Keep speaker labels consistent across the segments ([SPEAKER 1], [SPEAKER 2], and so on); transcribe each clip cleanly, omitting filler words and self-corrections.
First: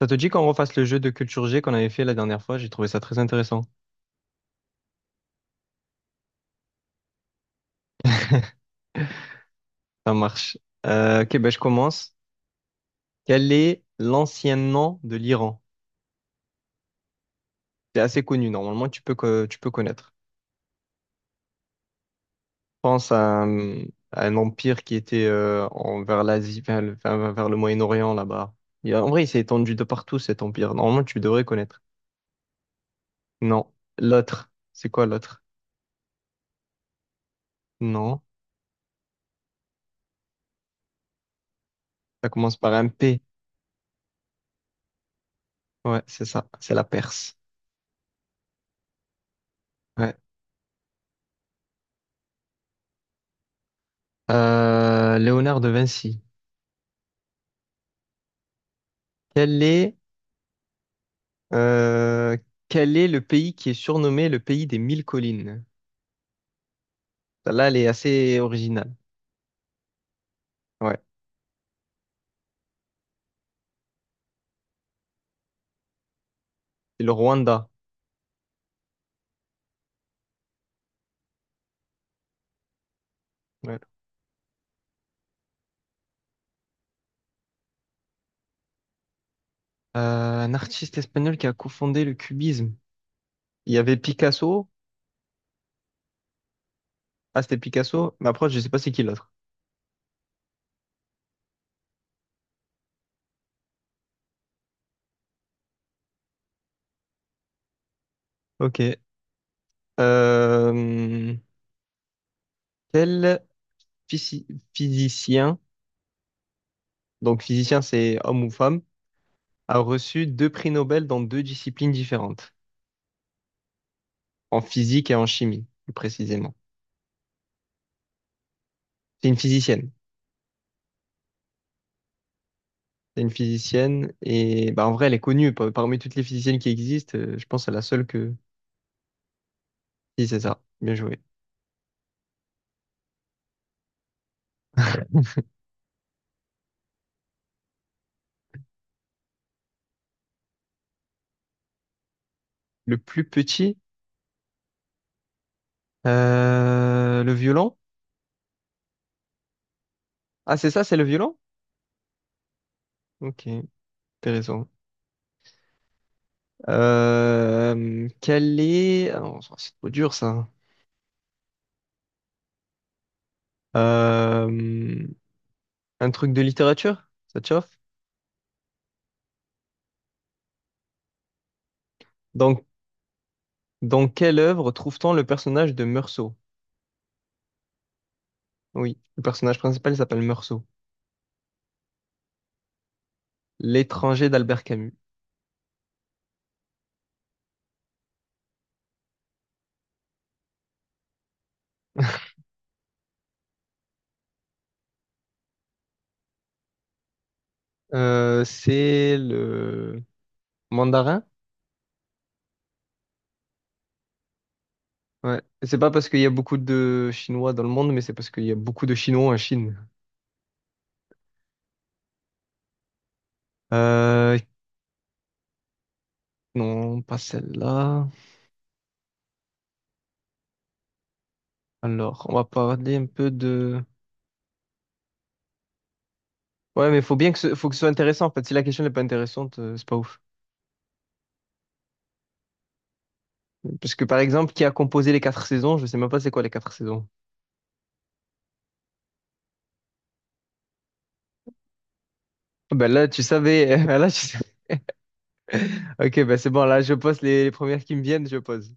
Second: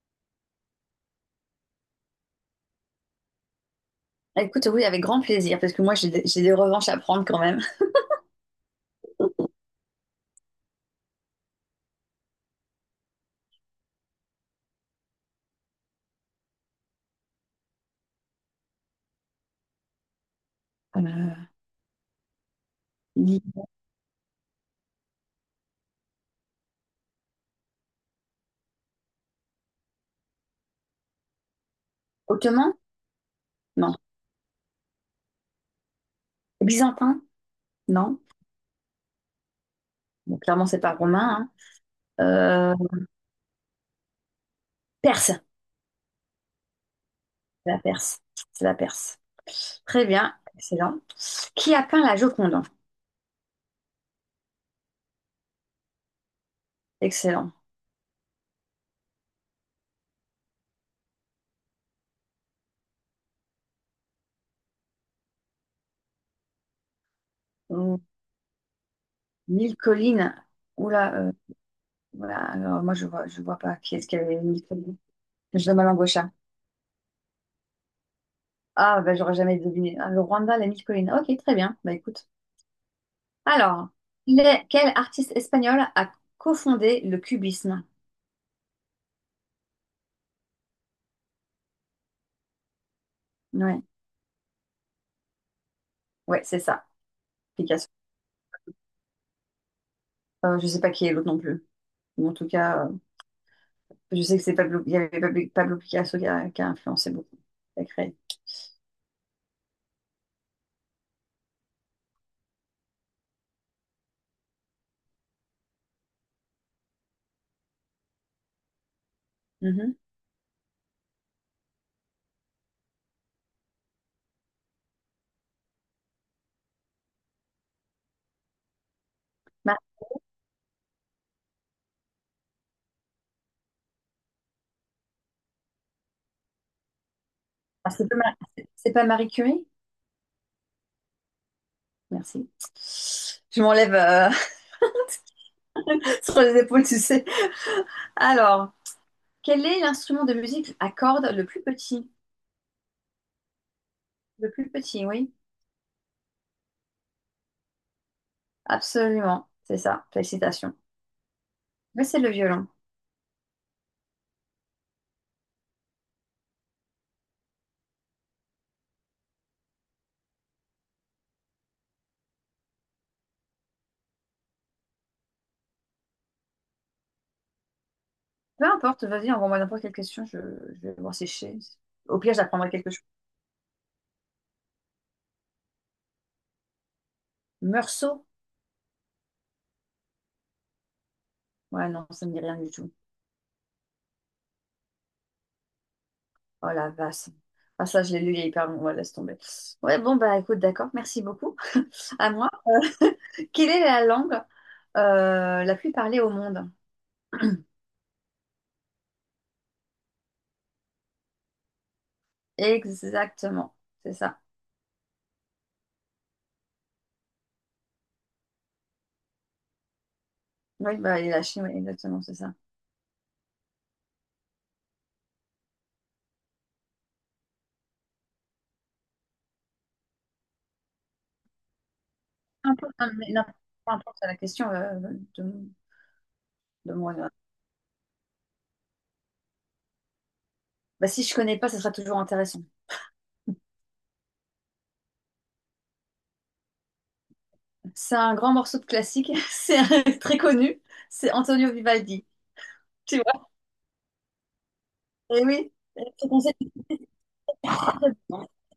[SPEAKER 1] Ça te dit qu'on refasse le jeu de culture G qu'on avait fait la dernière fois? J'ai trouvé ça très intéressant.
[SPEAKER 2] Écoute, oui, avec grand plaisir, parce que moi, j'ai des revanches à prendre quand même.
[SPEAKER 1] Ça marche. Ok, ben je commence. Quel est l'ancien nom de l'Iran? C'est assez connu, normalement, tu peux connaître.
[SPEAKER 2] Euh,
[SPEAKER 1] Pense
[SPEAKER 2] dis-
[SPEAKER 1] à un empire qui était vers l'Asie, vers le Moyen-Orient, là-bas. Et en vrai, il s'est étendu de partout, cet empire. Normalement, tu devrais connaître.
[SPEAKER 2] Ottoman?
[SPEAKER 1] Non.
[SPEAKER 2] Non.
[SPEAKER 1] L'autre. C'est quoi l'autre?
[SPEAKER 2] Byzantin? Non.
[SPEAKER 1] Non.
[SPEAKER 2] Bon, clairement, c'est pas romain,
[SPEAKER 1] Ça commence
[SPEAKER 2] hein. Euh,
[SPEAKER 1] par un P.
[SPEAKER 2] Perse.
[SPEAKER 1] Ouais, c'est ça. C'est la Perse.
[SPEAKER 2] C'est la Perse. C'est la Perse. Très
[SPEAKER 1] Ouais.
[SPEAKER 2] bien. Excellent. Qui a peint la Joconde?
[SPEAKER 1] Léonard de Vinci.
[SPEAKER 2] Excellent.
[SPEAKER 1] Quel est, euh, Quel est le pays qui est surnommé le pays des mille collines? Là, elle est
[SPEAKER 2] Hum,
[SPEAKER 1] assez originale.
[SPEAKER 2] Mille collines.
[SPEAKER 1] Ouais.
[SPEAKER 2] Oula, voilà. Alors, moi, je vois pas qui est-ce qui avait mille collines. Je donne ma langue au chat.
[SPEAKER 1] C'est le Rwanda.
[SPEAKER 2] Ah bah, j'aurais jamais deviné. Ah, le Rwanda, la mille collines. Ok, très bien. Bah, écoute.
[SPEAKER 1] Ouais.
[SPEAKER 2] Alors, quel artiste espagnol a cofondé le cubisme?
[SPEAKER 1] Un artiste espagnol qui a cofondé le cubisme. Il y
[SPEAKER 2] Ouais,
[SPEAKER 1] avait Picasso.
[SPEAKER 2] ouais, c'est ça,
[SPEAKER 1] Ah, c'était
[SPEAKER 2] Picasso.
[SPEAKER 1] Picasso. Mais après, je sais pas c'est qui l'autre.
[SPEAKER 2] Je sais pas qui est l'autre non plus. Mais en tout cas, je sais que c'est Pablo, il y avait Pablo, Pablo Picasso qui a influencé beaucoup, qui a créé.
[SPEAKER 1] Ok. Euh, quel physi- physicien, donc physicien c'est homme ou femme, a
[SPEAKER 2] Mhm.
[SPEAKER 1] reçu deux prix Nobel dans deux disciplines différentes, en physique et en chimie, plus précisément. C'est une
[SPEAKER 2] Ma-
[SPEAKER 1] physicienne. C'est une physicienne et bah en vrai elle est connue parmi toutes les physiciennes qui existent. Je pense à la
[SPEAKER 2] ah,
[SPEAKER 1] seule que.
[SPEAKER 2] C'est pas Marie Curie?
[SPEAKER 1] Si c'est ça, bien joué.
[SPEAKER 2] Merci. Je m'enlève sur les épaules, tu sais. Alors, quel est l'instrument de musique à cordes le plus petit?
[SPEAKER 1] Le plus petit,
[SPEAKER 2] Le plus petit, oui,
[SPEAKER 1] le violon.
[SPEAKER 2] absolument, c'est ça.
[SPEAKER 1] Ah c'est
[SPEAKER 2] Félicitations.
[SPEAKER 1] ça, c'est le violon?
[SPEAKER 2] Mais c'est le violon.
[SPEAKER 1] Ok, intéressant. Ah non, ça, c'est trop dur ça. Euh, un truc de littérature? Ça te chauffe?
[SPEAKER 2] Peu importe, vas-y, envoie-moi n'importe quelle question, je vais voir si je sais. Au pire,
[SPEAKER 1] Dans,
[SPEAKER 2] j'apprendrai quelque chose.
[SPEAKER 1] dans quelle œuvre trouve-t-on le personnage de Meursault?
[SPEAKER 2] Meursault?
[SPEAKER 1] Oui, le personnage principal il s'appelle Meursault.
[SPEAKER 2] Ouais, non, ça me dit rien du tout.
[SPEAKER 1] L'étranger d'Albert Camus.
[SPEAKER 2] Oh la vache. Ah, ça, je l'ai lu il y a hyper longtemps. Ouais, laisse tomber. Ouais, bon, bah écoute, d'accord, merci beaucoup. À moi. Quelle est la langue la plus parlée au monde?
[SPEAKER 1] C'est le Mandarin?
[SPEAKER 2] Exactement, c'est ça.
[SPEAKER 1] Ouais. C'est pas parce qu'il y a beaucoup de Chinois dans le monde, mais c'est parce qu'il y a beaucoup de Chinois en Chine.
[SPEAKER 2] Oui, bah, et la Chine, oui, exactement, c'est ça.
[SPEAKER 1] Euh, non, pas celle-là. Alors, on va
[SPEAKER 2] Peu importe,
[SPEAKER 1] parler un
[SPEAKER 2] non,
[SPEAKER 1] peu
[SPEAKER 2] mais non,
[SPEAKER 1] de.
[SPEAKER 2] peu importe la question de,
[SPEAKER 1] Ouais,
[SPEAKER 2] de
[SPEAKER 1] mais
[SPEAKER 2] moi.
[SPEAKER 1] faut bien que ce soit intéressant, en fait. Si la question n'est pas intéressante, c'est pas ouf.
[SPEAKER 2] Bah, si je connais pas, ça sera toujours intéressant.
[SPEAKER 1] Parce que, par exemple, qui a composé les quatre saisons? Je sais même pas c'est quoi les quatre saisons.
[SPEAKER 2] C'est un grand morceau de classique, très connu, c'est Antonio Vivaldi.
[SPEAKER 1] Ah ben là,
[SPEAKER 2] Tu
[SPEAKER 1] tu
[SPEAKER 2] vois?
[SPEAKER 1] savais. Ah, là,
[SPEAKER 2] Et oui,
[SPEAKER 1] ok,
[SPEAKER 2] ce
[SPEAKER 1] ben c'est
[SPEAKER 2] conseil
[SPEAKER 1] bon. Là, je pose les premières qui
[SPEAKER 2] est
[SPEAKER 1] me
[SPEAKER 2] très
[SPEAKER 1] viennent, je
[SPEAKER 2] bon.
[SPEAKER 1] pose.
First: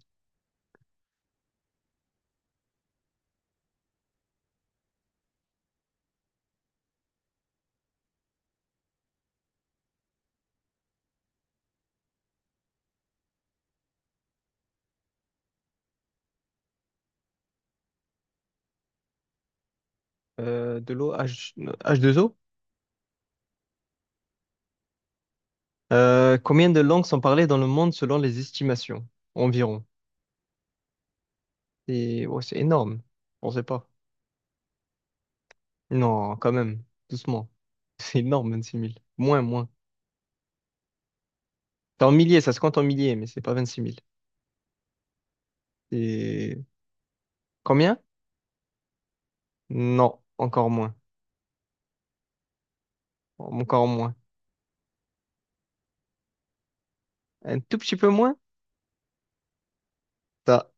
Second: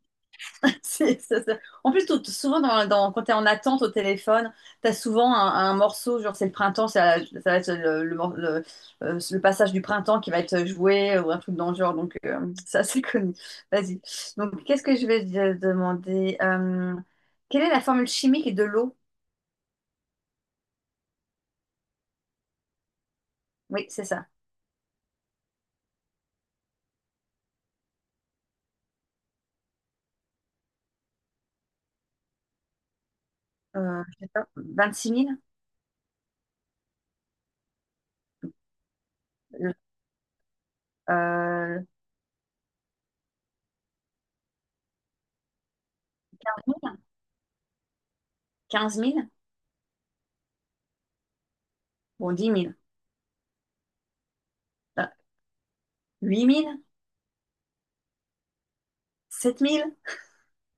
[SPEAKER 2] En plus, souvent, quand tu es en attente au téléphone, tu as souvent un morceau, genre c'est le printemps, ça va être le passage du printemps qui va être joué ou un truc dans le genre, donc ça, c'est connu. Vas-y. Donc, qu'est-ce que je vais te demander? Quelle est la formule chimique de l'eau?
[SPEAKER 1] De l'eau H2O
[SPEAKER 2] Oui, c'est ça.
[SPEAKER 1] Combien de langues sont parlées dans le monde selon les estimations? Environ. C'est ouais, c'est énorme. On sait pas.
[SPEAKER 2] Je sais pas, 26 000?
[SPEAKER 1] Non, quand même. Doucement. C'est énorme, 26 000. Moins, moins.
[SPEAKER 2] Euh,
[SPEAKER 1] C'est en milliers, ça se compte en milliers, mais c'est pas 26 000. C'est combien?
[SPEAKER 2] 15 000.
[SPEAKER 1] Non, encore moins.
[SPEAKER 2] Bon, 10 000.
[SPEAKER 1] Encore moins.
[SPEAKER 2] Euh, 8 000?
[SPEAKER 1] Un tout petit peu moins?
[SPEAKER 2] 7 000?
[SPEAKER 1] Ça.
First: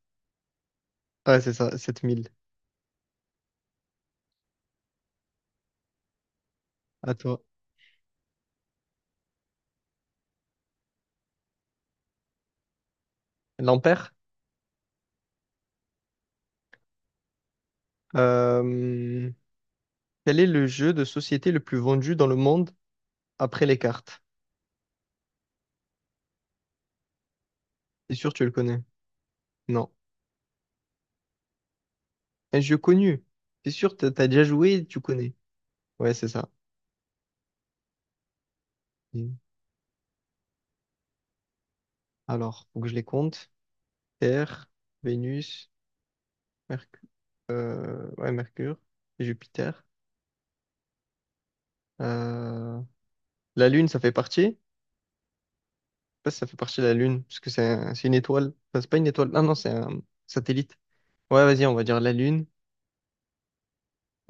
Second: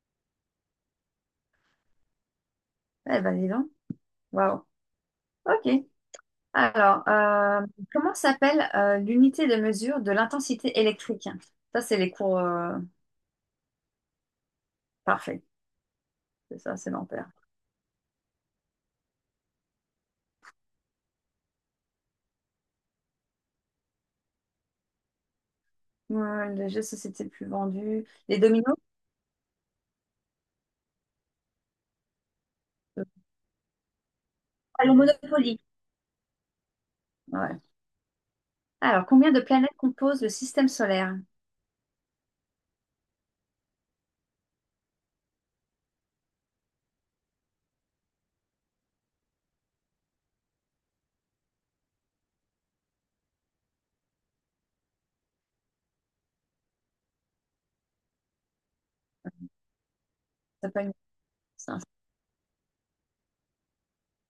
[SPEAKER 1] Ouais, c'est ça, 7 000.
[SPEAKER 2] Eh ben, dis donc. Waouh. OK. Alors,
[SPEAKER 1] À toi.
[SPEAKER 2] comment s'appelle l'unité de mesure de l'intensité électrique? Ça, c'est les cours
[SPEAKER 1] L'ampère?
[SPEAKER 2] parfaits. C'est ça, c'est l'ampère.
[SPEAKER 1] Euh, Quel est le jeu de société le plus vendu dans le monde après les cartes?
[SPEAKER 2] Ouais, le jeu de société le plus vendu.
[SPEAKER 1] C'est sûr,
[SPEAKER 2] Les
[SPEAKER 1] tu le
[SPEAKER 2] dominos?
[SPEAKER 1] connais. Non. Un jeu connu. C'est sûr, t'as déjà
[SPEAKER 2] Ah,
[SPEAKER 1] joué,
[SPEAKER 2] le
[SPEAKER 1] tu connais.
[SPEAKER 2] Monopoly.
[SPEAKER 1] Ouais, c'est ça.
[SPEAKER 2] Ouais. Alors, combien
[SPEAKER 1] Mm.
[SPEAKER 2] de planètes composent le système solaire?
[SPEAKER 1] Alors, faut que je les compte. Terre, Vénus, Mercure, ouais, et Jupiter. Euh, La Lune, ça fait partie. Je sais pas si ça fait partie de la Lune, parce que c'est c'est une étoile. Enfin, c'est pas une étoile. Non, non, c'est un
[SPEAKER 2] Ça
[SPEAKER 1] satellite.
[SPEAKER 2] peut être-
[SPEAKER 1] Ouais, vas-y, on
[SPEAKER 2] ça-
[SPEAKER 1] va dire la Lune.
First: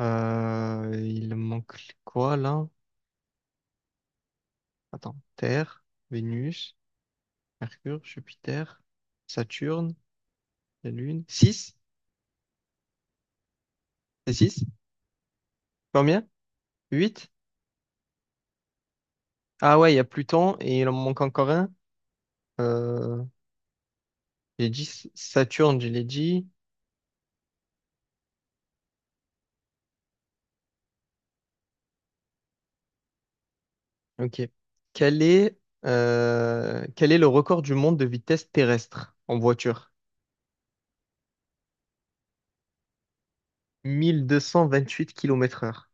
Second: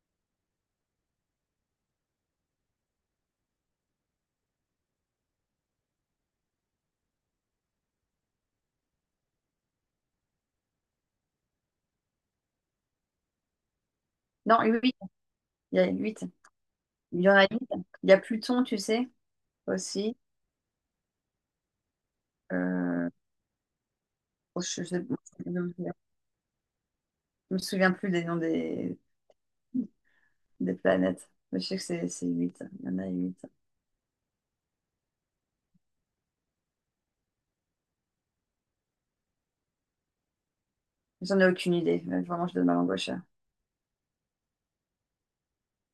[SPEAKER 1] Il manque quoi là? Attends. Terre, Vénus, Mercure, Jupiter, Saturne, la Lune. Six. C'est
[SPEAKER 2] Non,
[SPEAKER 1] six.
[SPEAKER 2] huit. Il y a huit.
[SPEAKER 1] Combien?
[SPEAKER 2] Il y
[SPEAKER 1] 8.
[SPEAKER 2] en a huit. Il y a Pluton, tu sais,
[SPEAKER 1] Ah ouais, il y a
[SPEAKER 2] aussi.
[SPEAKER 1] Pluton et il en manque encore un.
[SPEAKER 2] Euh,
[SPEAKER 1] Euh, j'ai dit
[SPEAKER 2] je sais-
[SPEAKER 1] Saturne, je l'ai dit.
[SPEAKER 2] Je me souviens plus des noms des planètes. Mais je sais que c'est 8. Il y en a huit.
[SPEAKER 1] Ok. Quel est, Quel est le record du monde de vitesse terrestre en voiture?
[SPEAKER 2] J'en ai aucune idée. Mais vraiment, je donne ma langue au chat.
[SPEAKER 1] 1228 km heure.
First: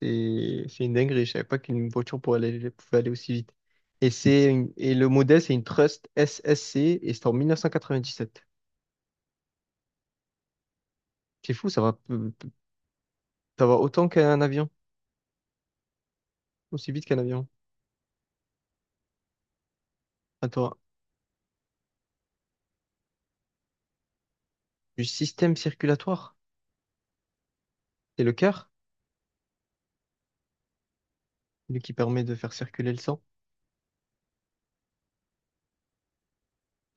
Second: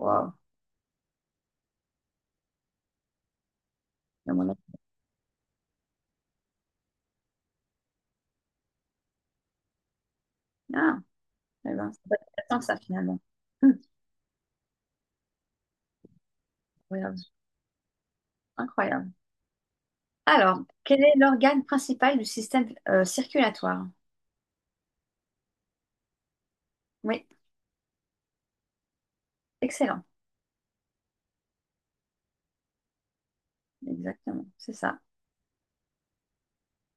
[SPEAKER 2] Waouh.
[SPEAKER 1] C'est une dinguerie, je savais pas qu'une voiture pouvait aller aussi vite. Et,
[SPEAKER 2] Il y a mon
[SPEAKER 1] c'est
[SPEAKER 2] nom.
[SPEAKER 1] et le modèle, c'est une Trust SSC et c'est en 1997.
[SPEAKER 2] Ah,
[SPEAKER 1] C'est fou,
[SPEAKER 2] eh ben, c'est pas si intéressant que ça finalement.
[SPEAKER 1] ça va
[SPEAKER 2] Hum,
[SPEAKER 1] autant qu'un avion, aussi vite qu'un
[SPEAKER 2] incroyable.
[SPEAKER 1] avion.
[SPEAKER 2] Incroyable. Alors,
[SPEAKER 1] Attends,
[SPEAKER 2] quel est l'organe principal du système circulatoire?
[SPEAKER 1] du système circulatoire,
[SPEAKER 2] Oui,
[SPEAKER 1] c'est le cœur?
[SPEAKER 2] excellent.
[SPEAKER 1] Celui qui permet de faire circuler le sang.
[SPEAKER 2] Exactement, c'est ça.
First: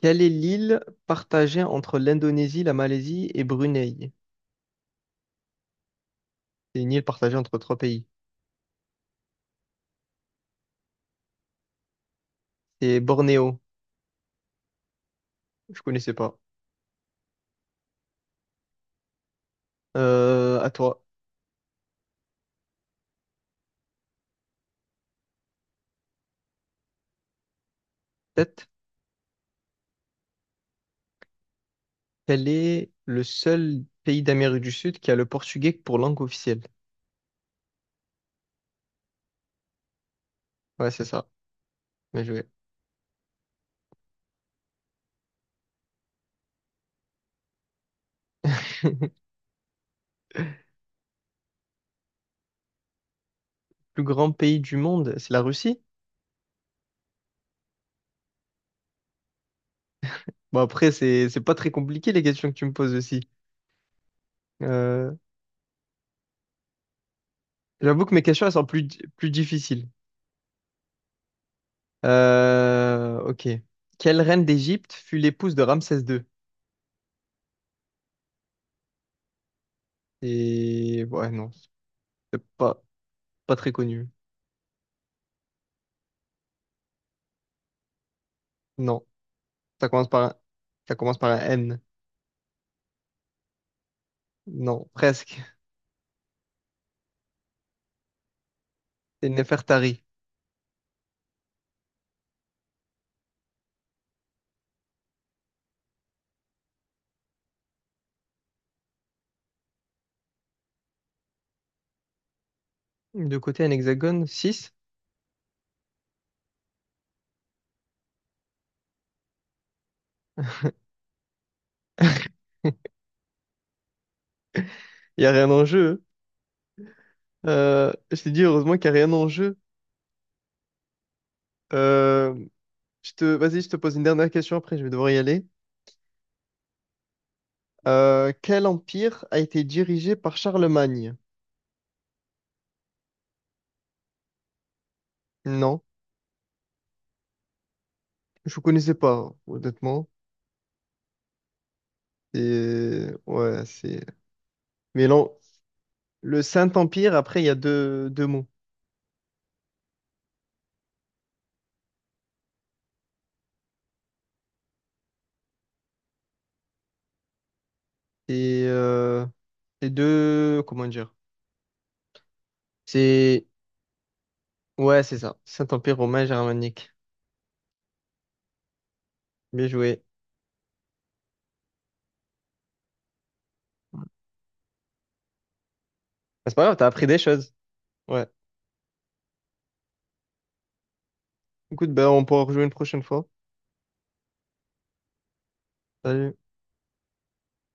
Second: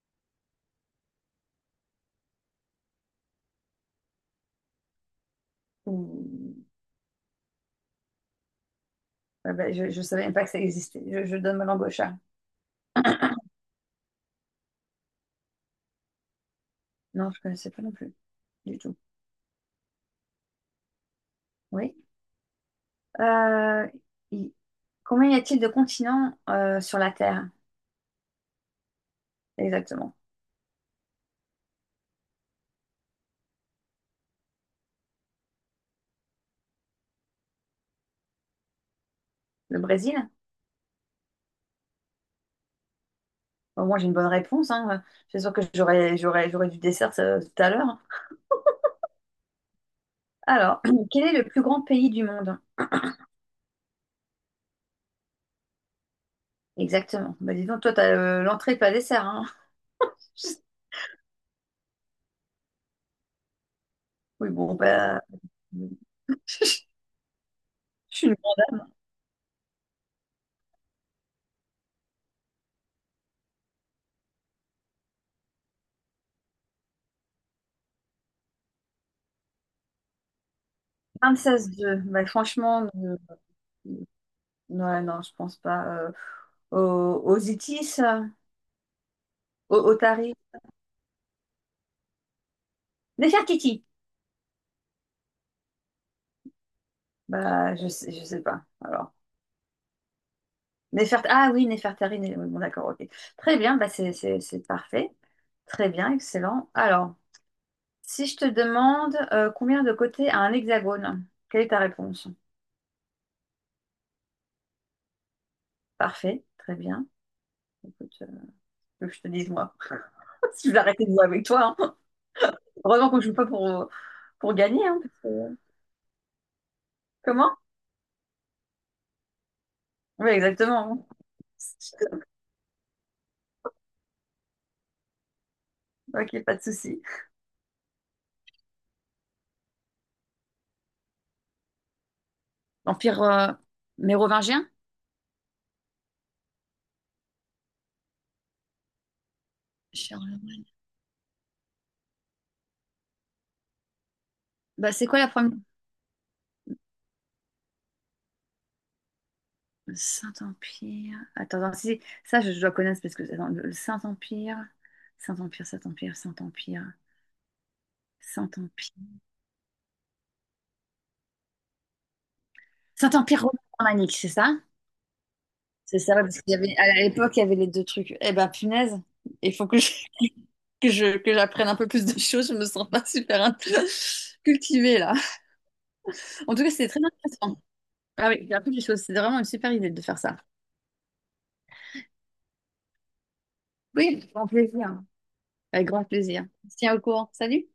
[SPEAKER 1] Quelle est l'île partagée entre l'Indonésie, la Malaisie et Brunei?
[SPEAKER 2] Ouh.
[SPEAKER 1] C'est une île partagée entre trois pays.
[SPEAKER 2] Ah ben, je ne savais même pas que ça existait. Je donne ma langue au chat.
[SPEAKER 1] C'est Bornéo. Je connaissais pas.
[SPEAKER 2] Non, je ne connaissais pas non plus, du tout.
[SPEAKER 1] À toi.
[SPEAKER 2] Oui. Euh, il- Combien y a-t-il de continents sur la Terre?
[SPEAKER 1] Tête.
[SPEAKER 2] Exactement.
[SPEAKER 1] Quel est le seul pays d'Amérique du Sud qui a le portugais pour langue officielle?
[SPEAKER 2] Le Brésil?
[SPEAKER 1] Ouais, c'est ça. Bien joué.
[SPEAKER 2] Au moins, j'ai une bonne réponse, hein. Je suis sûre que j'aurais du dessert ça, tout à l'heure. Alors, quel est le plus grand pays du monde?
[SPEAKER 1] Plus grand pays du monde, c'est la Russie?
[SPEAKER 2] Exactement. Bah, dis donc, toi, t'as l'entrée, pas le dessert, hein.
[SPEAKER 1] Bon, après, c'est pas très compliqué les questions que tu me poses aussi.
[SPEAKER 2] Oui, bon,
[SPEAKER 1] Euh,
[SPEAKER 2] bah, je
[SPEAKER 1] J'avoue que mes
[SPEAKER 2] suis une
[SPEAKER 1] questions, elles sont plus, plus difficiles. Ok. Quelle reine d'Égypte fut l'épouse de Ramsès II? Et ouais,
[SPEAKER 2] grande
[SPEAKER 1] non,
[SPEAKER 2] 26-2. Bah,
[SPEAKER 1] c'est pas,
[SPEAKER 2] franchement,
[SPEAKER 1] pas très connu.
[SPEAKER 2] ouais, non, je pense pas. Aux Itis,
[SPEAKER 1] Non, ça
[SPEAKER 2] aux
[SPEAKER 1] commence par
[SPEAKER 2] Tari.
[SPEAKER 1] un, ça commence par un N.
[SPEAKER 2] Nefertiti.
[SPEAKER 1] Non, presque.
[SPEAKER 2] Bah, je sais pas. Alors.
[SPEAKER 1] C'est Nefertari.
[SPEAKER 2] Ah oui, Néfertari, oui, bon d'accord, ok. Très bien, bah c'est parfait. Très bien, excellent. Alors, si je te demande combien de côtés a un hexagone, quelle est ta réponse?
[SPEAKER 1] De côté, un hexagone, six.
[SPEAKER 2] Parfait, très bien. Écoute, que je te dise moi. Si je vais arrêter de jouer avec toi, hein. Heureusement qu'on ne joue pas pour gagner, hein, parce
[SPEAKER 1] Il y a rien
[SPEAKER 2] que...
[SPEAKER 1] en jeu. Hein.
[SPEAKER 2] Comment?
[SPEAKER 1] Je t'ai dit, heureusement qu'il y a rien en jeu.
[SPEAKER 2] Oui, exactement, hein.
[SPEAKER 1] Euh, Vas-y, je te pose une dernière question après, je vais devoir y aller.
[SPEAKER 2] Ok, pas de souci.
[SPEAKER 1] Quel empire a été dirigé par Charlemagne?
[SPEAKER 2] L'Empire mérovingien?
[SPEAKER 1] Non, je ne connaissais pas, honnêtement.
[SPEAKER 2] Charles-
[SPEAKER 1] Et ouais, c'est.
[SPEAKER 2] Bah, c'est
[SPEAKER 1] Mais
[SPEAKER 2] quoi la
[SPEAKER 1] non,
[SPEAKER 2] première?
[SPEAKER 1] le Saint-Empire, après, il y a deux mots.
[SPEAKER 2] Le Saint-Empire. Attends, attends, si, si, ça, je dois connaître parce que attends, le Saint-Empire. Saint-Empire, Saint-Empire, Saint-Empire,
[SPEAKER 1] Et
[SPEAKER 2] Saint-Empire.
[SPEAKER 1] les deux. Comment dire?
[SPEAKER 2] Saint-Empire
[SPEAKER 1] C'est.
[SPEAKER 2] romain-germanique, c'est ça?
[SPEAKER 1] Ouais, c'est ça. Saint-Empire
[SPEAKER 2] C'est ça, ouais,
[SPEAKER 1] romain
[SPEAKER 2] parce qu'il y avait,
[SPEAKER 1] germanique.
[SPEAKER 2] à l'époque, il y avait les deux trucs. Eh ben, punaise, il
[SPEAKER 1] Bien
[SPEAKER 2] faut
[SPEAKER 1] joué.
[SPEAKER 2] que j'apprenne un peu plus de choses. Je me sens pas super
[SPEAKER 1] Bah,
[SPEAKER 2] cultivée, là.
[SPEAKER 1] c'est
[SPEAKER 2] En
[SPEAKER 1] pas
[SPEAKER 2] tout cas,
[SPEAKER 1] grave, t'as
[SPEAKER 2] c'était très
[SPEAKER 1] appris des choses.
[SPEAKER 2] intéressant.
[SPEAKER 1] Ouais.
[SPEAKER 2] Ah oui, j'ai appris des choses. C'était vraiment une super idée de faire ça.
[SPEAKER 1] Écoute, ben, on pourra rejouer une prochaine fois.
[SPEAKER 2] Oui, avec grand plaisir. Avec grand
[SPEAKER 1] Salut.
[SPEAKER 2] plaisir. Tiens au courant. Salut!